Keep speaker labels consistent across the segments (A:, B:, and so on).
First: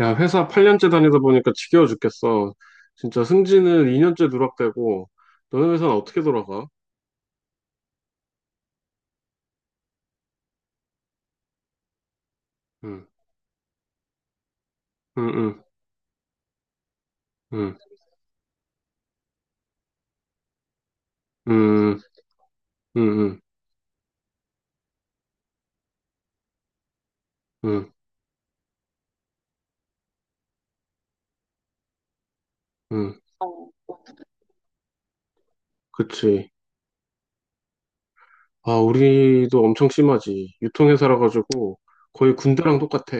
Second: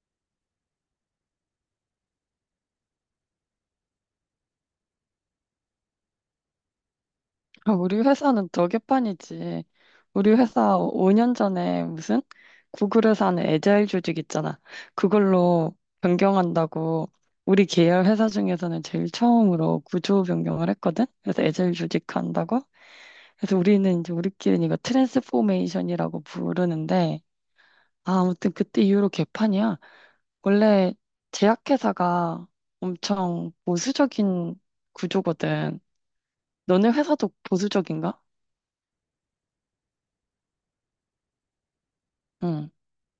A: 야, 회사 8년째 다니다 보니까 지겨워 죽겠어. 진짜 승진은 2년째 누락되고, 너네 회사는 어떻게 돌아가?
B: 아, 우리 회사는 더 개판이지. 우리 회사 5년 전에 무슨
A: 응,
B: 구글에서 하는 에자일 조직 있잖아.
A: 응, 응,
B: 그걸로 변경한다고 우리
A: 응,
B: 계열 회사 중에서는 제일 처음으로 구조 변경을 했거든. 그래서 에자일
A: 응,
B: 조직 한다고.
A: 응, 응,
B: 그래서 우리는 이제 우리끼리는 이거 트랜스포메이션이라고 부르는데
A: 응,
B: 아, 아무튼 그때 이후로 개판이야. 원래 제약회사가
A: 응.
B: 엄청 보수적인 구조거든.
A: 그치.
B: 너네 회사도 보수적인가?
A: 아, 우리도 엄청 심하지. 유통회사라 가지고 거의
B: 응.
A: 군대랑 똑같아.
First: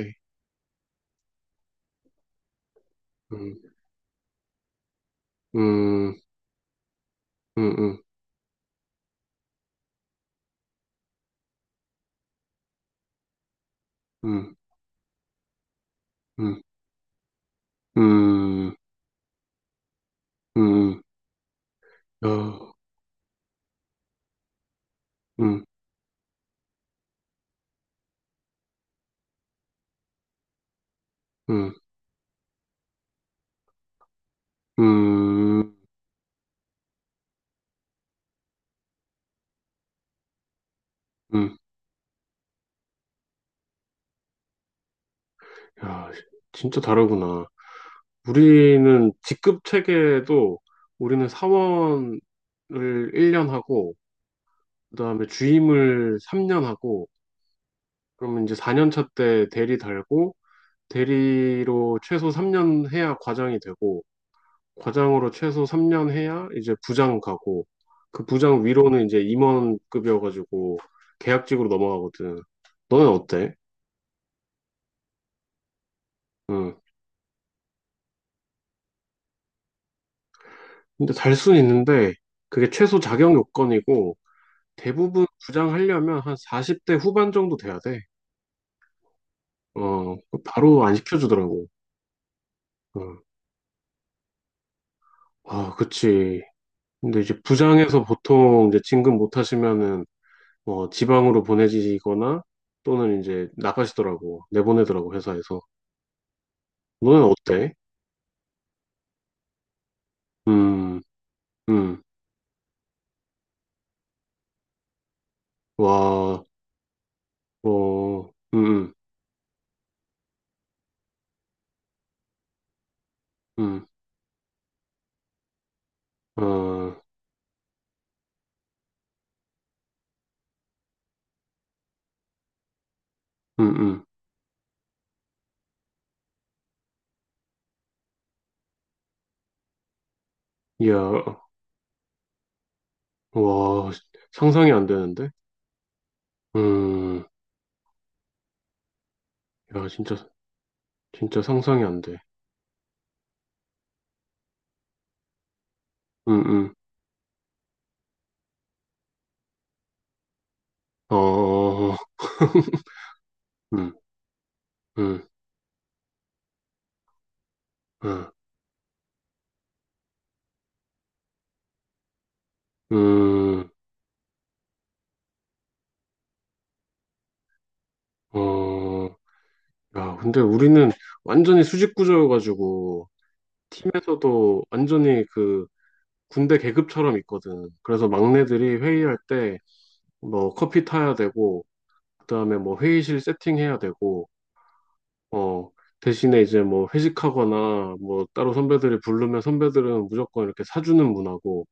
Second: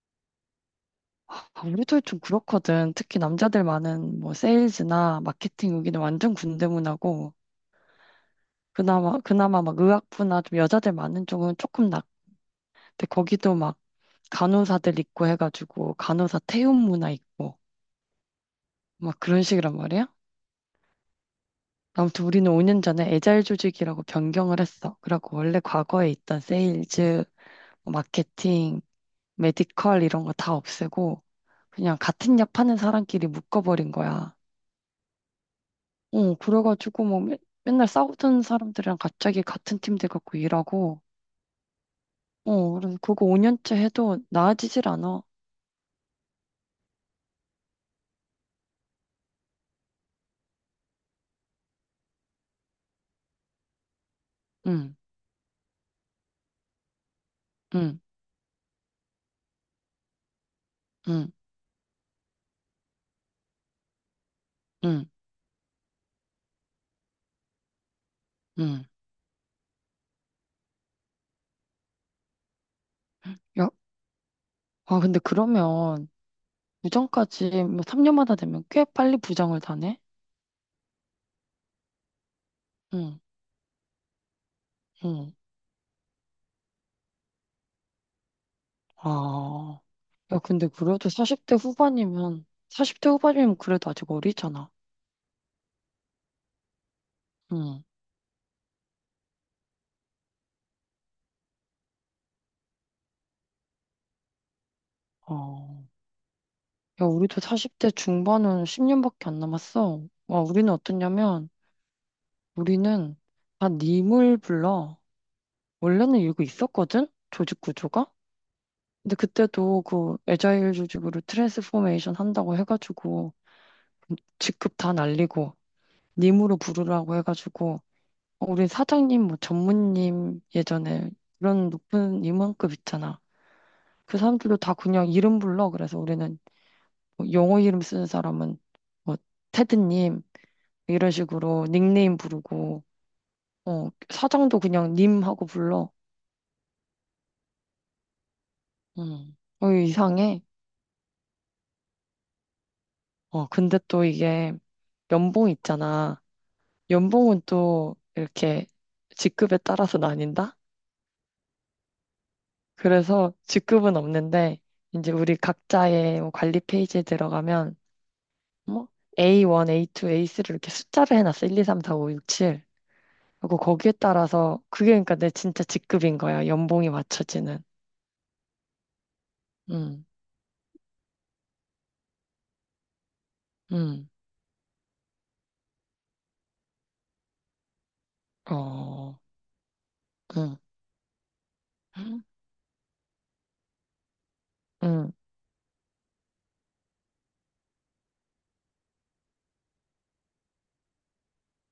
B: 아, 우리도 좀 그렇거든. 특히
A: 응,
B: 남자들 많은 뭐 세일즈나 마케팅 여기는
A: 응,
B: 완전 군대 문화고
A: 응, 응,
B: 그나마 막 의학부나 좀 여자들 많은 쪽은 조금 낫. 근데 거기도 막
A: 응,
B: 간호사들 있고 해가지고 간호사
A: 응,
B: 태움 문화 있고
A: 응,
B: 막 그런 식이란 말이야.
A: 응, 응.
B: 아무튼
A: 야,
B: 우리는 5년 전에 에자일 조직이라고 변경을 했어. 그래갖고 원래
A: 응,
B: 과거에 있던 세일즈, 뭐 마케팅, 메디컬 이런 거 다 없애고
A: 응,
B: 그냥 같은 약 파는 사람끼리 묶어버린 거야.
A: 응,
B: 어, 그래가지고 뭐 맨날 싸우던 사람들이랑 갑자기 같은 팀 돼갖고 일하고,
A: 응,
B: 어, 그래서 그거 5년째 해도 나아지질 않아.
A: 야, 진짜 다르구나. 우리는 직급 체계도 우리는 사원을 1년 하고,
B: 응,
A: 그다음에 주임을 3년 하고,
B: 응,
A: 그러면 이제 4년 차 때 대리 달고,
B: 응,
A: 대리로 최소 3년 해야 과장이 되고,
B: 응,
A: 과장으로 최소 3년 해야 이제 부장 가고, 그 부장
B: 응.
A: 위로는 이제 임원급이어가지고 계약직으로 넘어가거든. 너는 어때?
B: 야, 아, 근데 그러면
A: 응.
B: 부장까지 뭐 3년마다 되면 꽤 빨리 부장을 다네?
A: 근데 달 순 있는데, 그게 최소
B: 응,
A: 자격 요건이고, 대부분
B: 응.
A: 부장하려면 한 40대 후반 정도 돼야 돼.
B: 아,
A: 어, 그
B: 야, 근데
A: 바로 안
B: 그래도 40대
A: 시켜주더라고.
B: 후반이면, 40대
A: 어,
B: 후반이면 그래도 아직 어리잖아.
A: 아, 그치. 근데 이제
B: 응,
A: 부장에서 보통 이제 진급 못 하시면은 뭐 지방으로 보내지거나 또는 이제 나가시더라고. 내보내더라고, 회사에서.
B: 어. 야,
A: 너는
B: 우리도
A: 어때?
B: 40대 중반은 10년밖에 안 남았어. 와, 우리는
A: 음,
B: 어떠냐면,
A: 음,
B: 우리는 다 님을 불러. 원래는 이거
A: 와,
B: 있었거든? 조직 구조가?
A: 어,
B: 근데 그때도 그 애자일 조직으로 트랜스포메이션 한다고 해가지고
A: 음,
B: 직급 다 날리고 님으로
A: 어,
B: 부르라고 해가지고 어, 우리 사장님, 뭐 전무님 예전에 그런 높은 임원급 있잖아.
A: 음, 음.
B: 그 사람들도 다 그냥 이름 불러. 그래서 우리는 뭐 영어 이름 쓰는 사람은 뭐 테드님 이런
A: 야,
B: 식으로 닉네임 부르고 어,
A: 와,
B: 사장도
A: 상상이 안
B: 그냥
A: 되는데?
B: 님하고 불러.
A: 음,
B: 음. 어, 이거
A: 야, 진짜,
B: 이상해.
A: 진짜 상상이 안 돼.
B: 어, 근데 또 이게 연봉 있잖아.
A: 음, 음.
B: 연봉은 또 이렇게 직급에 따라서 나뉜다?
A: 어,
B: 그래서
A: 음,
B: 직급은 없는데, 이제
A: 음,
B: 우리 각자의 뭐 관리 페이지에 들어가면,
A: 음,
B: 뭐, A1, A2, A3 이렇게 숫자를 해놨어. 1, 2, 3, 4, 5, 6, 7. 그리고
A: 음,
B: 거기에 따라서, 그게 그러니까 내 진짜 직급인 거야. 연봉이 맞춰지는.
A: 어,
B: 음,
A: 야, 근데 우리는 완전히 수직 구조여가지고,
B: 음,
A: 팀에서도 완전히 그 군대 계급처럼 있거든. 그래서 막내들이 회의할
B: 어,
A: 때, 뭐,
B: 음,
A: 커피 타야 되고, 그 다음에 뭐, 회의실 세팅해야 되고,
B: 음,
A: 어, 대신에 이제 뭐, 회식하거나, 뭐, 따로 선배들이 부르면 선배들은 무조건 이렇게 사주는 문화고,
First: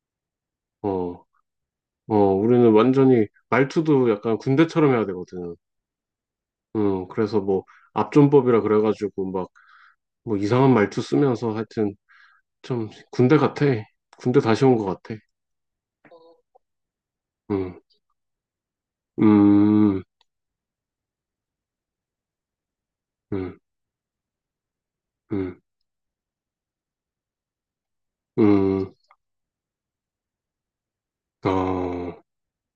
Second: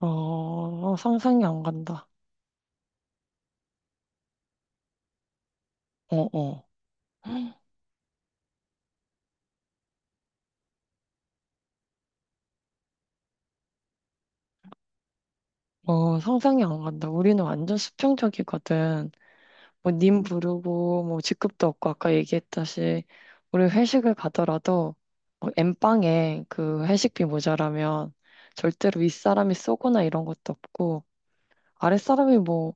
B: 어,
A: 어,
B: 상상이 안 간다.
A: 어, 우리는 완전히 말투도 약간 군대처럼 해야 되거든.
B: 어, 어.
A: 그래서 뭐 압존법이라 그래가지고 막 뭐 이상한 말투 쓰면서 하여튼 좀 군대 같아. 군대 다시 온 것 같아.
B: 어, 상상이 안 간다. 우리는 완전
A: 음,
B: 수평적이거든. 뭐,
A: 음,
B: 님 부르고, 뭐, 직급도 없고, 아까 얘기했다시,
A: 음,
B: 우리 회식을 가더라도, 어,
A: 음,
B: 엠빵에 그 회식비 모자라면,
A: 음,
B: 절대로 윗사람이 쏘거나 이런 것도 없고,
A: 어,
B: 아랫사람이 뭐,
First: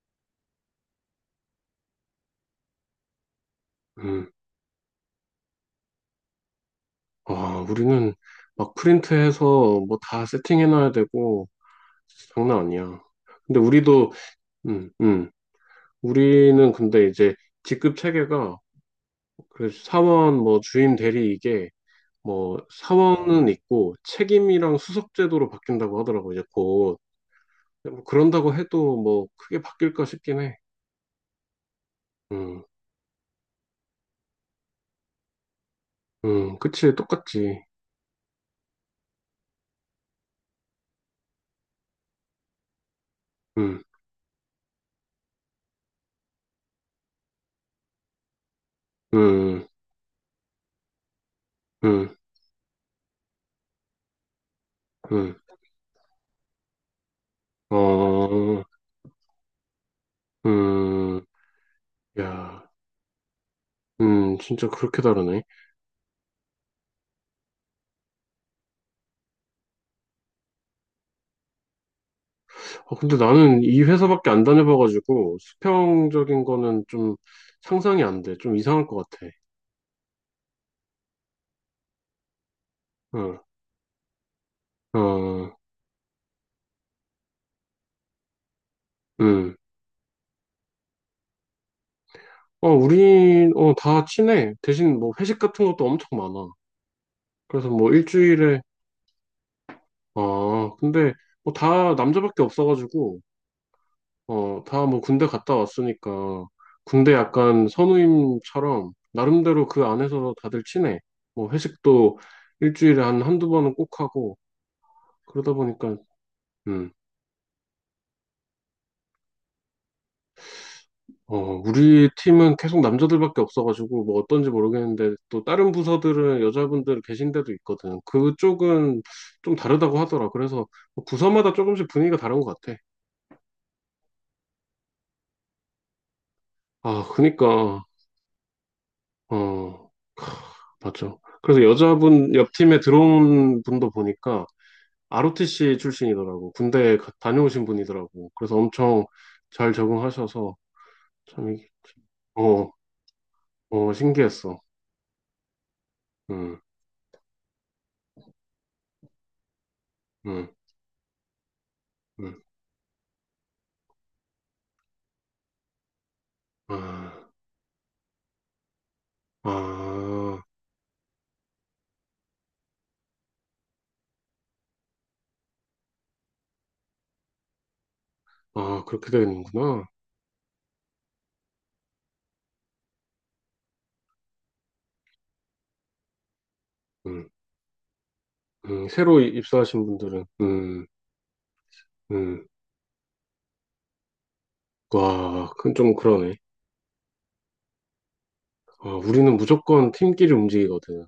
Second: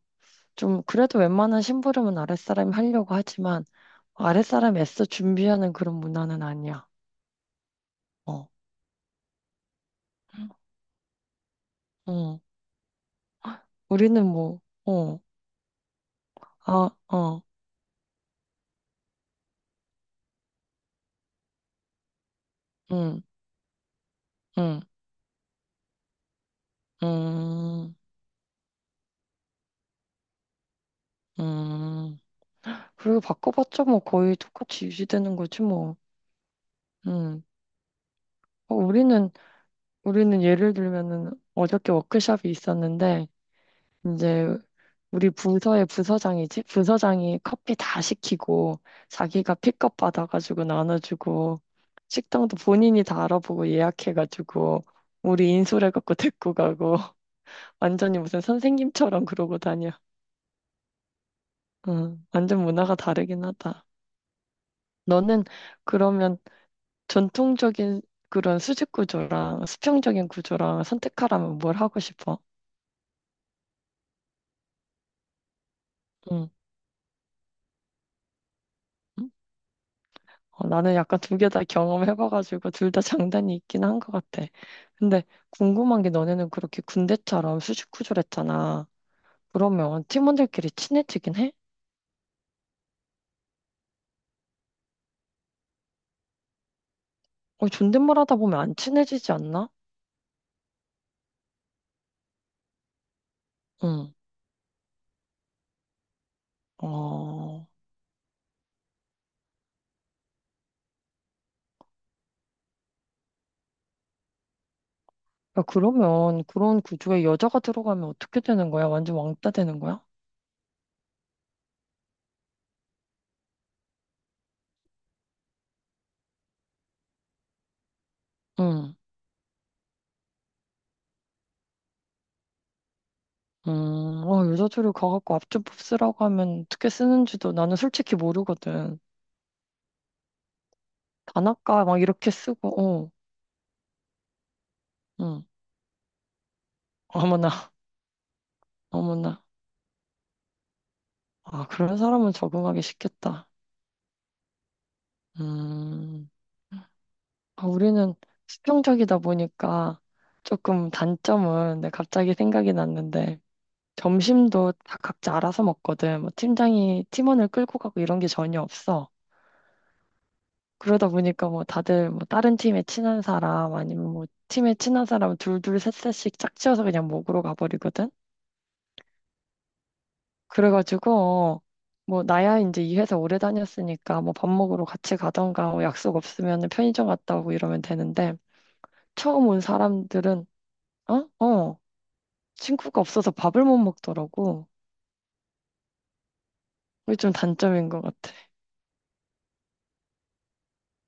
B: 좀, 그래도 웬만한 심부름은 아랫사람이 하려고 하지만,
A: 음.
B: 아랫사람이 애써 준비하는 그런 문화는 아니야.
A: 아, 우리는
B: 어,
A: 막 프린트해서 뭐 다 세팅해놔야 되고
B: 응.
A: 장난 아니야. 근데 우리도,
B: 우리는 뭐,
A: 음,
B: 어,
A: 음, 우리는
B: 아,
A: 근데 이제
B: 어,
A: 직급 체계가 그 사원 뭐 주임 대리 이게 뭐
B: 응,
A: 사원은 있고 책임이랑
B: 응,
A: 수석 제도로 바뀐다고 하더라고 이제 곧
B: 응,
A: 뭐, 그런다고 해도 뭐 크게 바뀔까 싶긴 해.
B: 응.
A: 음,
B: 그리고 바꿔봤자 뭐 거의 똑같이 유지되는 거지 뭐.
A: 그치
B: 음.
A: 똑같지.
B: 어, 우리는 예를 들면은 어저께 워크숍이 있었는데
A: 음,
B: 이제 우리 부서의 부서장이지 부서장이 커피 다 시키고 자기가
A: 음,
B: 픽업 받아가지고 나눠주고
A: 음,
B: 식당도 본인이 다 알아보고 예약해가지고
A: 음,
B: 우리 인솔해갖고 데리고 가고 완전히 무슨
A: 어,
B: 선생님처럼 그러고 다녀.
A: 음,
B: 음. 완전
A: 야,
B: 문화가 다르긴 하다.
A: 진짜 그렇게 다르네.
B: 너는 그러면 전통적인 그런 수직 구조랑 수평적인 구조랑 선택하라면 뭘 하고 싶어?
A: 어, 근데 나는 이 회사밖에 안 다녀봐가지고 수평적인
B: 응.
A: 거는 좀 상상이 안 돼. 좀 이상할 것 같아.
B: 응? 어, 나는 약간 두 개 다 경험해봐가지고 둘 다
A: 어,
B: 장단이 있긴 한 것 같아. 근데
A: 어,
B: 궁금한 게 너네는 그렇게 군대처럼 수직 구조를 했잖아.
A: 음.
B: 그러면 팀원들끼리 친해지긴 해?
A: 어, 우린, 어, 다 친해. 대신 뭐 회식 같은 것도 엄청 많아. 그래서
B: 어,
A: 뭐
B: 존댓말 하다 보면
A: 일주일에,
B: 안 친해지지 않나?
A: 아, 근데 뭐 다 남자밖에 없어가지고,
B: 응.
A: 어, 다 뭐 군대 갔다 왔으니까, 군대
B: 어.
A: 약간 선우임처럼, 나름대로 그 안에서 다들 친해. 뭐 회식도 일주일에 한 한두 번은 꼭 하고, 그러다
B: 야,
A: 보니까,
B: 그러면 그런
A: 음,
B: 구조에 여자가 들어가면 어떻게 되는 거야? 완전 왕따 되는 거야?
A: 어, 우리 팀은 계속 남자들밖에 없어가지고, 뭐 어떤지 모르겠는데, 또 다른 부서들은 여자분들 계신 데도 있거든.
B: 응.
A: 그쪽은 좀 다르다고 하더라. 그래서 뭐 부서마다 조금씩 분위기가 다른 것 같아.
B: 어, 유자초를 가갖고 앞주법 쓰라고 하면 어떻게
A: 아,
B: 쓰는지도 나는
A: 그니까.
B: 솔직히 모르거든.
A: 어, 맞죠. 그래서
B: 단아까 막 이렇게
A: 여자분 옆 팀에
B: 쓰고, 어,
A: 들어온 분도 보니까
B: 응.
A: ROTC 출신이더라고.
B: 어머나,
A: 다녀오신 분이더라고. 그래서 엄청
B: 어머나.
A: 잘 적응하셔서 참
B: 아,
A: 이게
B: 그런 사람은
A: 어,
B: 적응하기 쉽겠다.
A: 어 신기했어.
B: 음,
A: 음,
B: 아, 우리는 수평적이다 보니까
A: 음,
B: 조금 단점은 내 갑자기
A: 음.
B: 생각이 났는데, 점심도 다 각자 알아서 먹거든. 뭐
A: 아,
B: 팀장이 팀원을 끌고 가고 이런 게 전혀 없어.
A: 아,
B: 그러다 보니까 뭐 다들 뭐 다른 팀에 친한 사람 아니면 뭐 팀에 친한 사람 둘둘 셋셋씩 짝지어서 그냥 먹으러 가버리거든.
A: 아 그렇게 되는구나.
B: 그래가지고 뭐 나야 이제 이 회사 오래 다녔으니까 뭐 밥 먹으러 같이 가던가 뭐 약속 없으면 편의점
A: 음,
B: 갔다 오고 이러면 되는데
A: 새로
B: 처음 온
A: 입사하신 분들은
B: 사람들은 어? 어.
A: 음.
B: 친구가 없어서 밥을 못 먹더라고.
A: 와, 그건 좀 그러네.
B: 그게 좀 단점인 것 같아.
A: 아, 우리는 무조건 팀끼리 움직이거든.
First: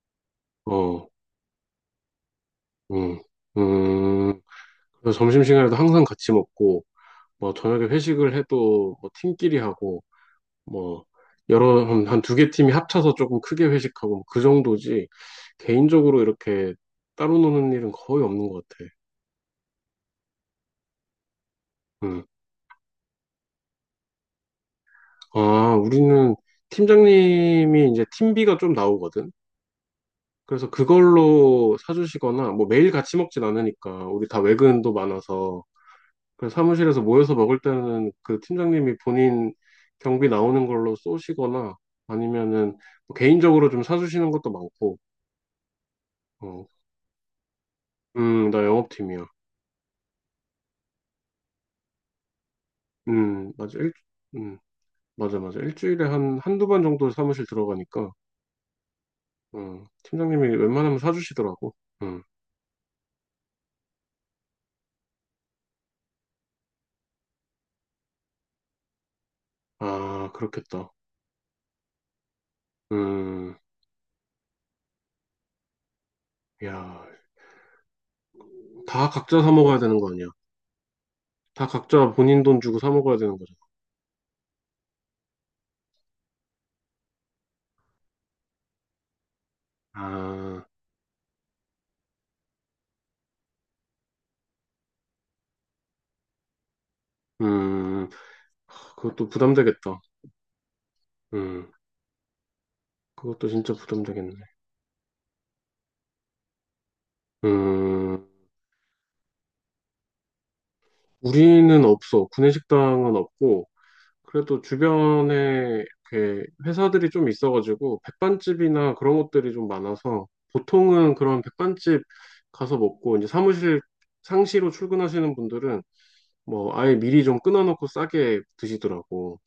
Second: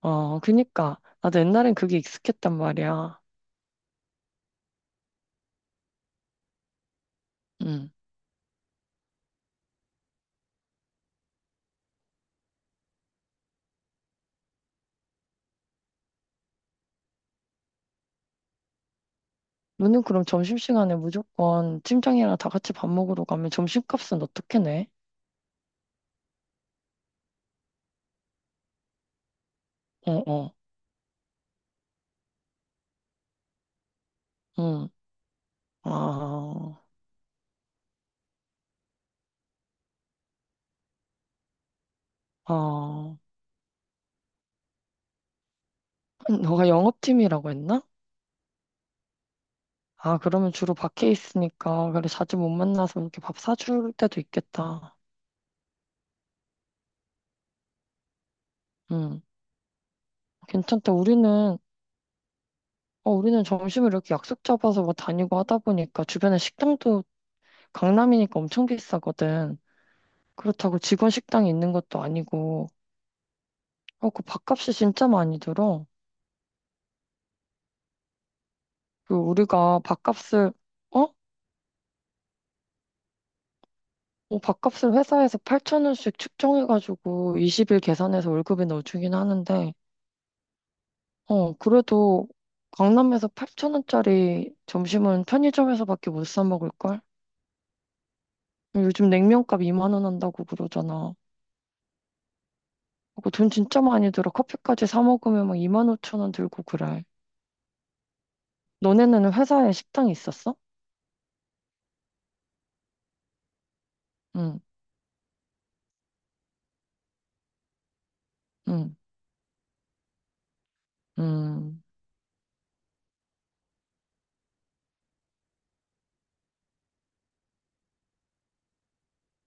B: 어, 그니까.
A: 어,
B: 나도 옛날엔 그게 익숙했단
A: 음,
B: 말이야.
A: 음. 그래서 점심시간에도 항상 같이 먹고. 뭐 저녁에
B: 음.
A: 회식을 해도 뭐 팀끼리 하고 뭐 여러 한 두 개 팀이 합쳐서 조금 크게 회식하고 뭐 그 정도지 개인적으로 이렇게 따로 노는 일은 거의 없는 것 같아.
B: 너는 그럼 점심시간에 무조건
A: 음.
B: 팀장이랑 다 같이 밥 먹으러 가면 점심값은 어떻게 내?
A: 아, 우리는 팀장님이 이제 팀비가 좀 나오거든.
B: 어, 어,
A: 그래서 그걸로 사주시거나 뭐 매일 같이 먹진 않으니까 우리 다
B: 응.
A: 외근도 많아서 그래서
B: 아,
A: 사무실에서 모여서 먹을 때는 그 팀장님이 본인 경비 나오는 걸로 쏘시거나 아니면은 뭐
B: 아.
A: 개인적으로 좀 사주시는 것도 많고, 어,
B: 너가 영업팀이라고 했나?
A: 나 영업팀이야.
B: 아, 그러면 주로 밖에 있으니까, 그래, 자주 못 만나서 이렇게 밥
A: 맞아.
B: 사줄 때도
A: 음,
B: 있겠다.
A: 맞아, 맞아. 일주일에 한두 번 정도 사무실 들어가니까,
B: 응.
A: 팀장님이
B: 괜찮다.
A: 웬만하면
B: 우리는,
A: 사주시더라고. 음,
B: 어, 우리는 점심을 이렇게 약속 잡아서 뭐 다니고 하다 보니까 주변에 식당도 강남이니까 엄청 비싸거든.
A: 아,
B: 그렇다고
A: 그렇겠다.
B: 직원 식당이 있는 것도 아니고,
A: 음,
B: 어, 그 밥값이 진짜 많이 들어.
A: 야, 다
B: 그
A: 각자 사 먹어야
B: 우리가
A: 되는 거 아니야?
B: 밥값을 어?
A: 다 각자 본인 돈 주고 사 먹어야 되는 거잖아.
B: 뭐 밥값을 회사에서 8천 원씩 측정해가지고 20일 계산해서 월급에 넣어주긴 하는데
A: 아,
B: 어 그래도 강남에서 8천 원짜리 점심은 편의점에서밖에 못 사 먹을걸?
A: 음,
B: 요즘
A: 그것도
B: 냉면값 2만
A: 부담되겠다.
B: 원 한다고 그러잖아.
A: 음.
B: 그거
A: 그것도
B: 돈
A: 진짜
B: 진짜 많이 들어.
A: 부담되겠네.
B: 커피까지 사 먹으면 막 2만 5천 원 들고 그래.
A: 음,
B: 너네는 회사에 식당이 있었어?
A: 우리는 없어. 구내식당은 없고, 그래도
B: 응,
A: 주변에 이렇게 회사들이 좀 있어가지고, 백반집이나
B: 응,
A: 그런 것들이 좀 많아서, 보통은 그런
B: 응,
A: 백반집 가서 먹고, 이제 사무실 상시로 출근하시는 분들은, 뭐, 아예 미리 좀 끊어놓고 싸게 드시더라고.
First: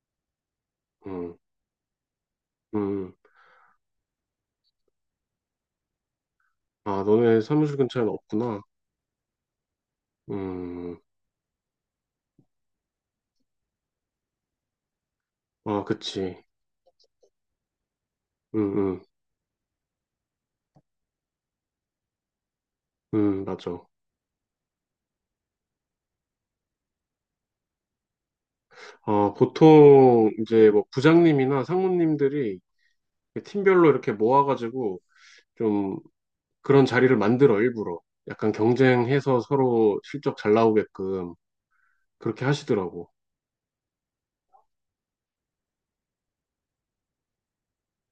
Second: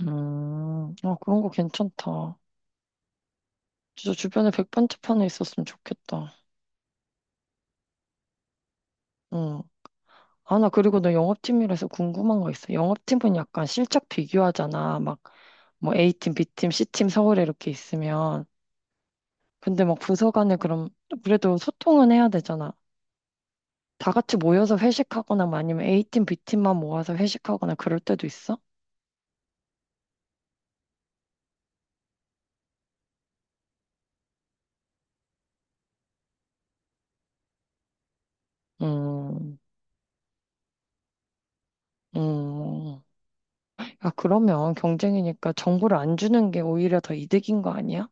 B: 응. 아,
A: 음,
B: 그런 거 괜찮다.
A: 음.
B: 진짜 주변에 백반집 하나 있었으면 좋겠다.
A: 아, 너네 사무실 근처에는 없구나.
B: 응. 아, 나
A: 음,
B: 그리고 너 영업팀이라서 궁금한 거 있어. 영업팀은 약간 실적 비교하잖아. 막,
A: 아,
B: 뭐 A팀,
A: 그치.
B: B팀, C팀 서울에 이렇게 있으면.
A: 음, 음,
B: 근데 막 부서 간에 그럼 그래도 소통은 해야 되잖아.
A: 맞아.
B: 다 같이 모여서 회식하거나 뭐 아니면 A팀, B팀만 모아서 회식하거나 그럴 때도 있어?
A: 어, 보통 이제 뭐 부장님이나 상무님들이 팀별로 이렇게 모아가지고 좀 그런 자리를 만들어 일부러 약간 경쟁해서
B: 음,
A: 서로 실적 잘 나오게끔 그렇게
B: 음.
A: 하시더라고.
B: 야, 그러면 경쟁이니까 정보를 안 주는 게 오히려 더 이득인 거 아니야?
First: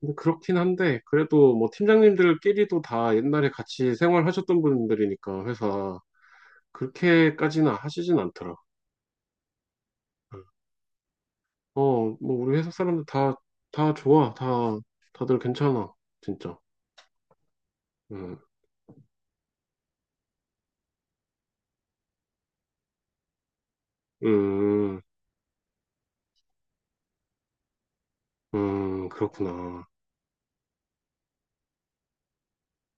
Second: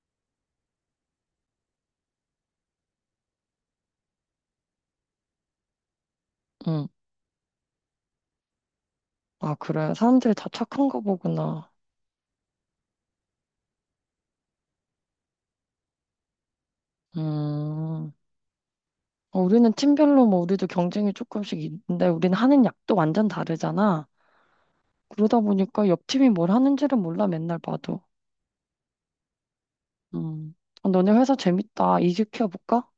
A: 근데 그렇긴 한데 그래도 뭐 팀장님들끼리도 다 옛날에 같이 생활하셨던 분들이니까 회사
B: 응.
A: 그렇게까지는 하시진 않더라.
B: 아, 그래. 사람들이 다 착한 거 보구나.
A: 어, 뭐 우리 회사 사람들 다 다 좋아, 다 다들 괜찮아, 진짜.
B: 음.
A: 음,
B: 어, 우리는 팀별로 뭐 우리도 경쟁이 조금씩 있는데 우리는 하는 약도 완전 다르잖아.
A: 음,
B: 그러다 보니까 옆 팀이 뭘 하는지를 몰라 맨날 봐도.
A: 그렇구나.
B: 음. 아, 너네 회사 재밌다. 이직해볼까?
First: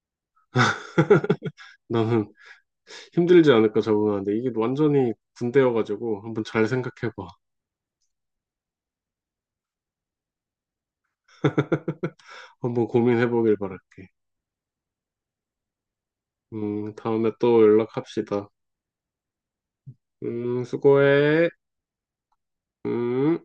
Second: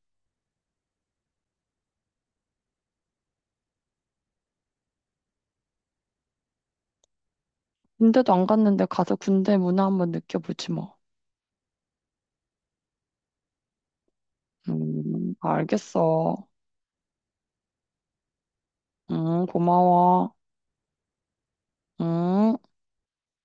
A: 나는 힘들지 않을까 적응하는데 이게 완전히 군대여가지고 한번 잘 생각해봐.
B: 군대도 안 갔는데 가서 군대 문화 한번 느껴보지 뭐.
A: 한번 고민해보길 바랄게.
B: 알겠어.
A: 다음에 또 연락합시다.
B: 고마워.
A: 수고해.
B: 음.
A: 음.